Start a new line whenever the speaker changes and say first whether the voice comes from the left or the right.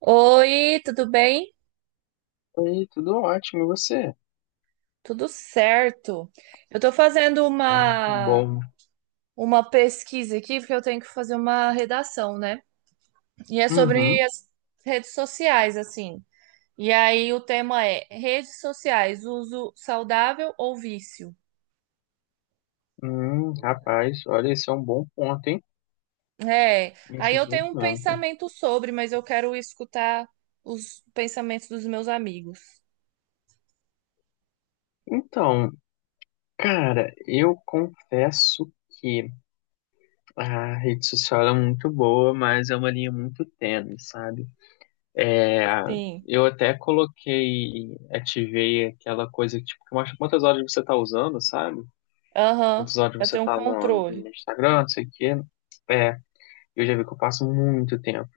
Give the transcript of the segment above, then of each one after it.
right: Oi, tudo bem?
left: Oi, tudo ótimo, e você?
right: Tudo certo. Eu tô fazendo
left: Ah, que
right: uma
left: bom.
right: uma pesquisa aqui porque eu tenho que fazer uma redação, né? E é sobre
left: Uhum.
right: as redes sociais, assim. E aí o tema é redes sociais, uso saudável ou vício?
left: Rapaz, olha, esse é um bom ponto, hein?
right: É.
left: Esse
right: Aí
left: é um
right: eu
left: bom
right: tenho um
left: ponto.
right: pensamento sobre, mas eu quero escutar os pensamentos dos meus amigos.
left: Então, cara, eu confesso que a rede social é muito boa, mas é uma linha muito tênue, sabe? É,
right: Sim.
left: eu até coloquei, ativei aquela coisa tipo, que mostra quantas horas você tá usando, sabe?
right: Aham.
left: Quantas horas
right: Pra
left: você
right: ter um
left: tá no
right: controle.
left: Instagram, não sei o quê. É, eu já vi que eu passo muito tempo.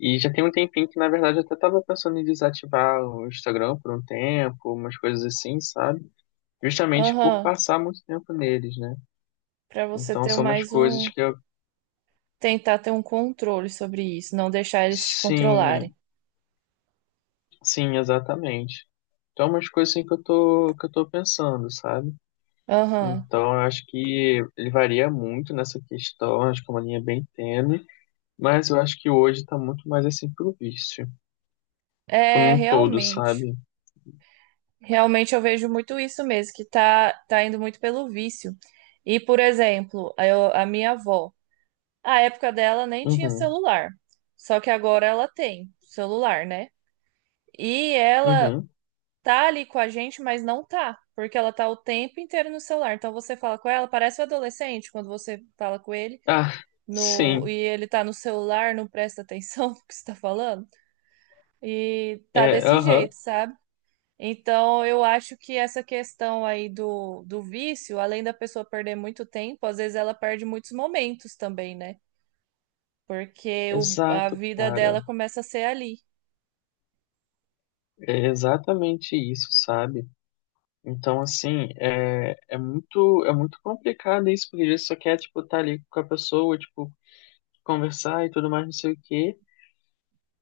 left: E já tem um tempinho que, na verdade, eu até tava pensando em desativar o Instagram por um tempo, umas coisas assim, sabe? Justamente por
right: Aham.
left: passar muito tempo neles, né?
right: Pra você
left: Então
right: ter
left: são umas
right: mais
left: coisas
right: um
left: que eu.
right: tentar ter um controle sobre isso, não deixar eles te
left: Sim,
right: controlarem.
left: sim, exatamente. Então, é umas coisas assim que eu tô pensando, sabe?
right: Aham.
left: Então, eu acho que ele varia muito nessa questão, acho que é uma linha bem tênue, mas eu acho que hoje tá muito mais assim pro vício, tipo,
right: É,
left: num todo,
right: realmente.
left: sabe?
right: Realmente eu vejo muito isso mesmo, que tá, tá indo muito pelo vício. E, por exemplo, a minha avó, a época dela nem tinha
left: Uhum,
right: celular. Só que agora ela tem celular, né? E ela
left: uhum.
right: tá ali com a gente, mas não tá, porque ela tá o tempo inteiro no celular. Então você fala com ela, parece um adolescente quando você fala com ele.
left: Ah,
right: No,
left: sim.
right: e ele tá no celular, não presta atenção no que você tá falando, e tá
left: É,
right: desse
left: aham.
right: jeito, sabe? Então, eu acho que essa questão aí do, do vício, além da pessoa perder muito tempo, às vezes ela perde muitos momentos também, né? Porque a
left: Exato,
right: vida
left: cara.
right: dela começa a ser ali.
left: É exatamente isso, sabe? Então, assim, é muito, é muito complicado isso, porque ele só quer, tipo, estar ali com a pessoa, tipo, conversar e tudo mais, não sei o quê,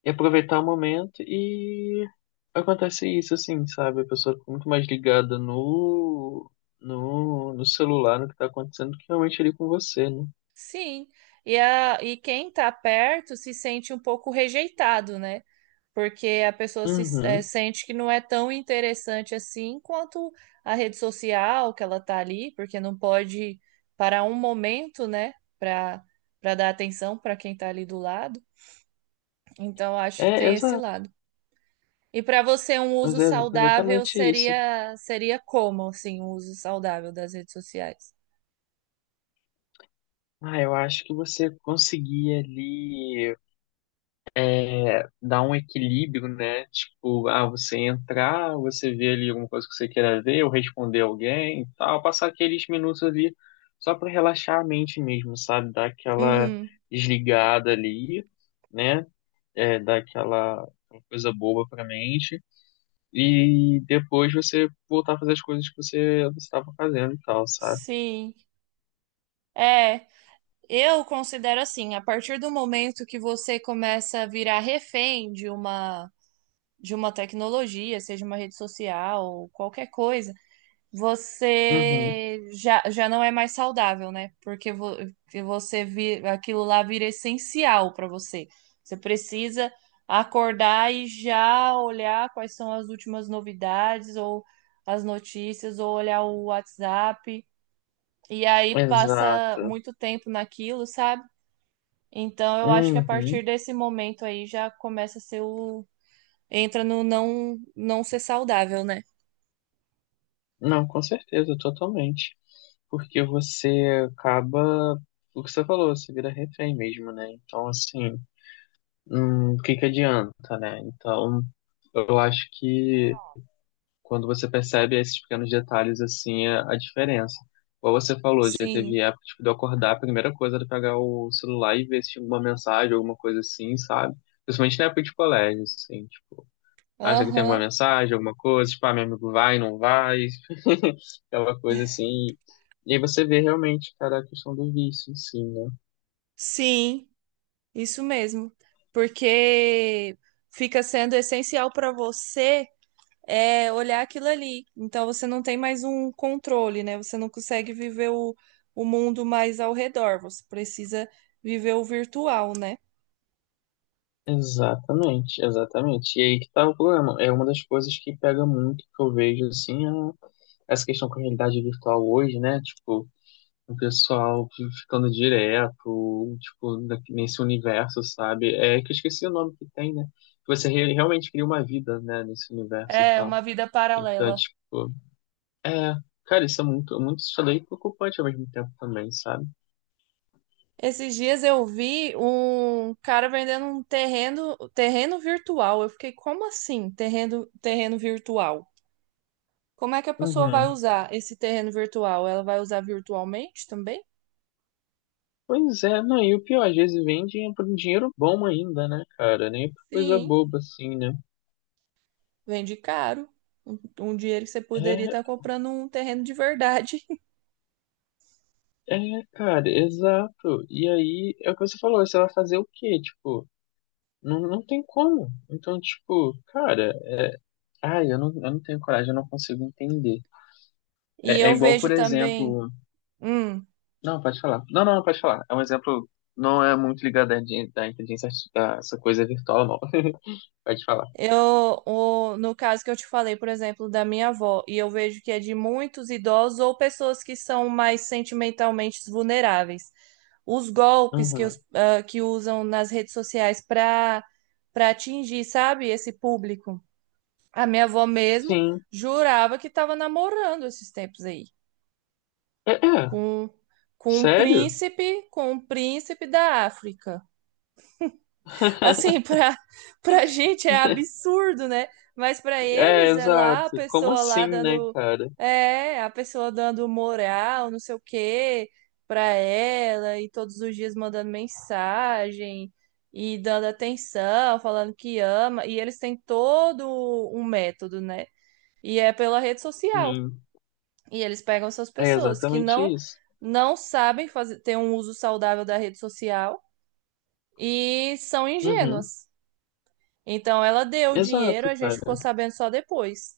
left: e aproveitar o momento, e acontece isso, assim, sabe? A pessoa fica muito mais ligada no celular, no que tá acontecendo, do que realmente ali com você, né?
right: Sim. E, e quem tá perto se sente um pouco rejeitado, né? Porque a pessoa se
left: Uhum.
right: sente que não é tão interessante assim quanto a rede social que ela está ali, porque não pode parar um momento, né, para para dar atenção para quem está ali do lado. Então acho que
left: É,
right: tem esse
left: exato.
right: lado. E para você um uso
left: Mas é
right: saudável
left: exatamente isso.
right: seria seria como assim, um uso saudável das redes sociais?
left: Ah, eu acho que você conseguia ali dar um equilíbrio, né? Tipo, ah, você entrar, você vê ali alguma coisa que você queira ver, ou responder alguém e tal, passar aqueles minutos ali só pra relaxar a mente mesmo, sabe? Dar aquela
right: Uhum,
left: desligada ali, né? É, dar aquela coisa boba pra mente, e depois você voltar a fazer as coisas que você estava fazendo e tal, sabe?
right: sim. É, eu considero assim, a partir do momento que você começa a virar refém de uma tecnologia, seja uma rede social, ou qualquer coisa,
left: Uhum,
right: você já não é mais saudável, né? Porque aquilo lá vira essencial para você. Você precisa acordar e já olhar quais são as últimas novidades ou as notícias, ou olhar o WhatsApp. E aí passa
left: exato.
right: muito tempo naquilo, sabe? Então eu acho que a
left: Uhum.
right: partir desse momento aí já começa a ser o entra no não ser saudável, né?
left: Não, com certeza, totalmente. Porque você acaba, o que você falou, você vira refém mesmo, né? Então, assim, o que que adianta, né? Então, eu acho que quando você percebe esses pequenos detalhes, assim, é a diferença. Como você falou, já
right: Sim.
left: teve época, tipo, de eu acordar, a primeira coisa era pegar o celular e ver se tinha alguma mensagem, alguma coisa assim, sabe? Principalmente na época de colégio, assim, tipo acha que tem alguma
right: Aham.
left: mensagem, alguma coisa, tipo, ah, meu amigo vai, não vai, aquela coisa assim. E aí você vê realmente, cara, a questão do vício, sim, né?
right: Sim, isso mesmo. Porque fica sendo essencial para você é olhar aquilo ali. Então você não tem mais um controle, né? Você não consegue viver o mundo mais ao redor. Você precisa viver o virtual, né?
left: Exatamente, exatamente. E aí que tá o problema. É uma das coisas que pega muito que eu vejo, assim, essa questão com a realidade virtual hoje, né? Tipo, o pessoal ficando direto, tipo, nesse universo, sabe? É que eu esqueci o nome que tem, né? Que você realmente cria uma vida, né, nesse universo e
right: É
left: tal.
right: uma vida
left: Então,
right: paralela.
left: tipo, é, cara, isso é muito, muito estranho e preocupante ao mesmo tempo também, sabe?
right: Esses dias eu vi um cara vendendo um terreno virtual. Eu fiquei, como assim, terreno virtual? Como é que a pessoa vai
left: Uhum.
right: usar esse terreno virtual? Ela vai usar virtualmente também?
left: Pois é, não, e o pior, às vezes vendem é por um dinheiro bom ainda, né, cara? Nem por coisa
right: Sim,
left: boba assim, né?
right: vende caro. Um dinheiro que você poderia estar
left: É,
right: comprando um terreno de verdade.
left: é, cara, exato. E aí, é o que você falou, você vai fazer o quê? Tipo, não, não tem como. Então, tipo, cara, ai, eu não tenho coragem, eu não consigo entender.
right: E
left: É, é
right: eu
left: igual,
right: vejo
left: por
right: também.
left: exemplo.
right: Hum.
left: Não, pode falar. Não, não, pode falar. É um exemplo, não é muito ligado à inteligência, a essa coisa virtual, não. Pode falar.
right: Eu, no caso que eu te falei, por exemplo, da minha avó, e eu vejo que é de muitos idosos ou pessoas que são mais sentimentalmente vulneráveis. Os golpes
left: Aham.
right: que usam nas redes sociais para para atingir, sabe, esse público. A minha avó mesmo
left: Sim.
right: jurava que estava namorando esses tempos aí,
left: É, é.
right: com, com um
left: Sério?
right: com um príncipe da África. Assim, pra gente é absurdo, né? Mas pra
left: É,
right: eles é lá a
left: exato. Como
right: pessoa lá
left: assim, né,
right: dando.
left: cara?
right: É, a pessoa dando moral, não sei o quê, pra ela, e todos os dias mandando mensagem e dando atenção, falando que ama. E eles têm todo um método, né? E é pela rede social.
left: Sim.
right: E eles pegam essas
left: É
right: pessoas que
left: exatamente isso.
right: não sabem fazer, ter um uso saudável da rede social e são
left: Uhum.
right: ingênuas. Então ela deu o dinheiro,
left: Exato,
right: a gente ficou
left: cara.
right: sabendo só depois.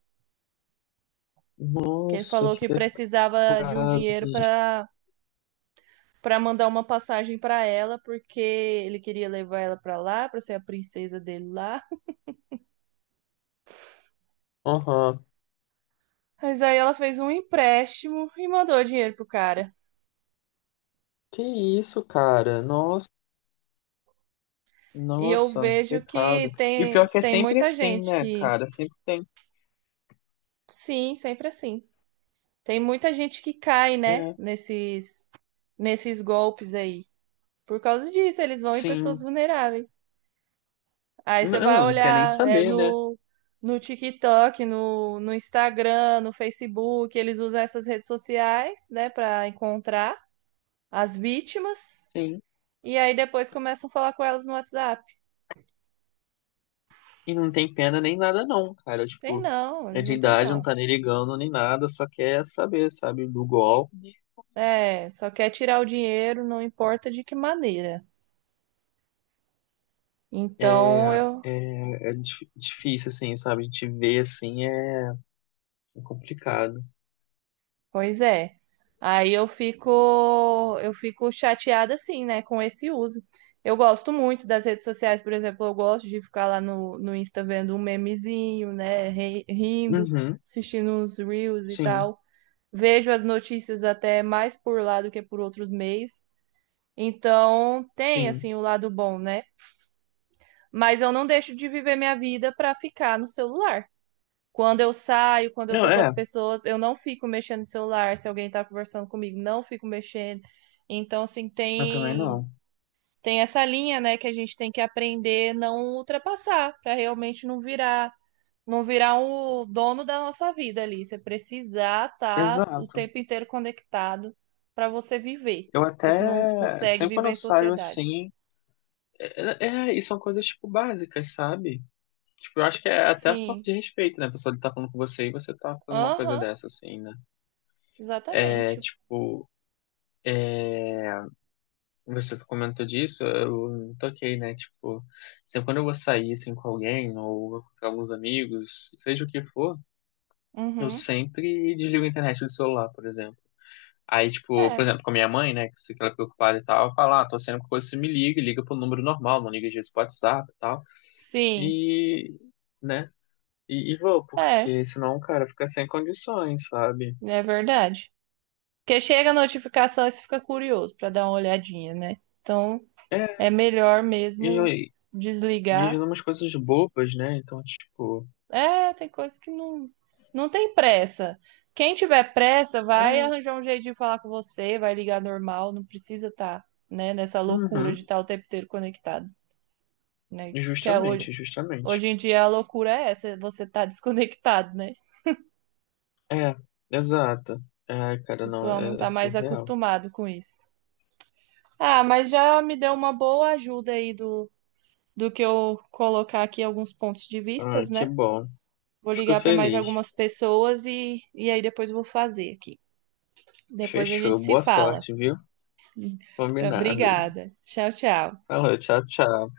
right: Que ele
left: Nossa,
right: falou
left: que
right: que precisava de um
left: pecado.
right: dinheiro para para mandar uma passagem para ela, porque ele queria levar ela para lá, para ser a princesa dele lá.
left: Aham.
right: Mas aí ela fez um empréstimo e mandou o dinheiro pro cara.
left: Que isso, cara? Nossa,
right: E eu
left: nossa, que
right: vejo que
left: pecado. E o
right: tem
left: pior é que é
right: tem
left: sempre
right: muita
left: assim,
right: gente
left: né,
right: que
left: cara? Sempre tem.
right: sim, sempre assim. Tem muita gente que cai, né,
left: É,
right: nesses nesses golpes aí. Por causa disso, eles vão em pessoas
left: sim.
right: vulneráveis. Aí você
left: Não,
right: vai
left: não quer nem
right: olhar
left: saber, né?
right: no TikTok, no Instagram, no Facebook, eles usam essas redes sociais, né, para encontrar as vítimas.
left: Sim.
right: E aí depois começam a falar com elas no WhatsApp.
left: E não tem pena nem nada não, cara.
right: Tem
left: Tipo,
right: não,
left: é
right: eles
left: de
right: não têm
left: idade, não
right: não.
left: tá nem ligando nem nada, só quer saber, sabe, do golpe.
right: É, só quer tirar o dinheiro, não importa de que maneira.
left: É,
right: Então eu
left: é, é difícil, assim, sabe? A gente vê, assim, é complicado.
right: pois é. Aí eu fico chateada assim, né, com esse uso. Eu gosto muito das redes sociais, por exemplo, eu gosto de ficar lá no Insta vendo um memezinho, né, rindo,
left: Uhum,
right: assistindo uns reels e
left: sim,
right: tal. Vejo as notícias até mais por lá do que por outros meios. Então, tem
left: sim.
right: assim o lado bom, né? Mas eu não deixo de viver minha vida para ficar no celular. Quando eu saio, quando eu
left: Não,
right: tô com as
left: é,
right: pessoas, eu não fico mexendo no celular. Se alguém tá conversando comigo, não fico mexendo. Então,
left: eu também não.
right: tem essa linha, né, que a gente tem que aprender não ultrapassar, pra realmente não virar, não virar o dono da nossa vida ali. Você precisar estar o
left: Exato.
right: tempo inteiro conectado pra você viver,
left: Eu
right: porque senão você não
left: até,
right: consegue
left: sempre quando
right: viver
left: eu
right: em
left: saio,
right: sociedade.
left: assim, e são coisas, tipo, básicas, sabe? Tipo, eu acho que é até a falta
right: Sim.
left: de respeito, né? A pessoa tá falando com você e você tá falando uma coisa
right: Aham,
left: dessa, assim, né? É,
right: exatamente.
left: tipo, você comentou disso, eu me toquei, né? Tipo, sempre quando eu vou sair assim com alguém ou com alguns amigos, seja o que for, eu
right: Uhum.
left: sempre desligo a internet do celular, por exemplo. Aí, tipo, por
right: É.
left: exemplo, com a minha mãe, né, que ela é preocupada e tal, eu falo, ah, tô sendo que você me liga, e liga pro número normal, não liga às vezes pro WhatsApp e tal.
right: Sim.
left: E, né, e vou,
right: É,
left: porque senão, cara, fica sem condições, sabe?
right: é verdade. Porque chega a notificação e você fica curioso para dar uma olhadinha, né? Então é
left: É,
right: melhor
left: e,
right: mesmo
left: e, e às vezes
right: desligar.
left: umas coisas bobas, né, então, tipo,
right: É, tem coisas que não, não tem pressa. Quem tiver pressa vai
left: é,
right: arranjar um jeito de falar com você, vai ligar normal, não precisa estar, né, nessa loucura
left: uhum.
right: de estar o tempo inteiro conectado, né? Que
left: Justamente, justamente.
right: hoje em dia a loucura é essa, você tá desconectado, né?
left: É, exato. Ai,
right: O
left: cara, não,
right: pessoal não
left: é, é
right: tá mais
left: surreal.
right: acostumado com isso. Ah, mas já me deu uma boa ajuda aí do que eu colocar aqui alguns pontos de
left: Ah,
right: vistas,
left: que
right: né?
left: bom.
right: Vou
left: Fico
right: ligar para mais
left: feliz.
right: algumas pessoas e aí depois vou fazer aqui. Depois a gente
left: Fechou.
right: se
left: Boa
right: fala.
left: sorte, viu? Combinado.
right: Obrigada. Tchau, tchau.
left: Falou, tchau, tchau.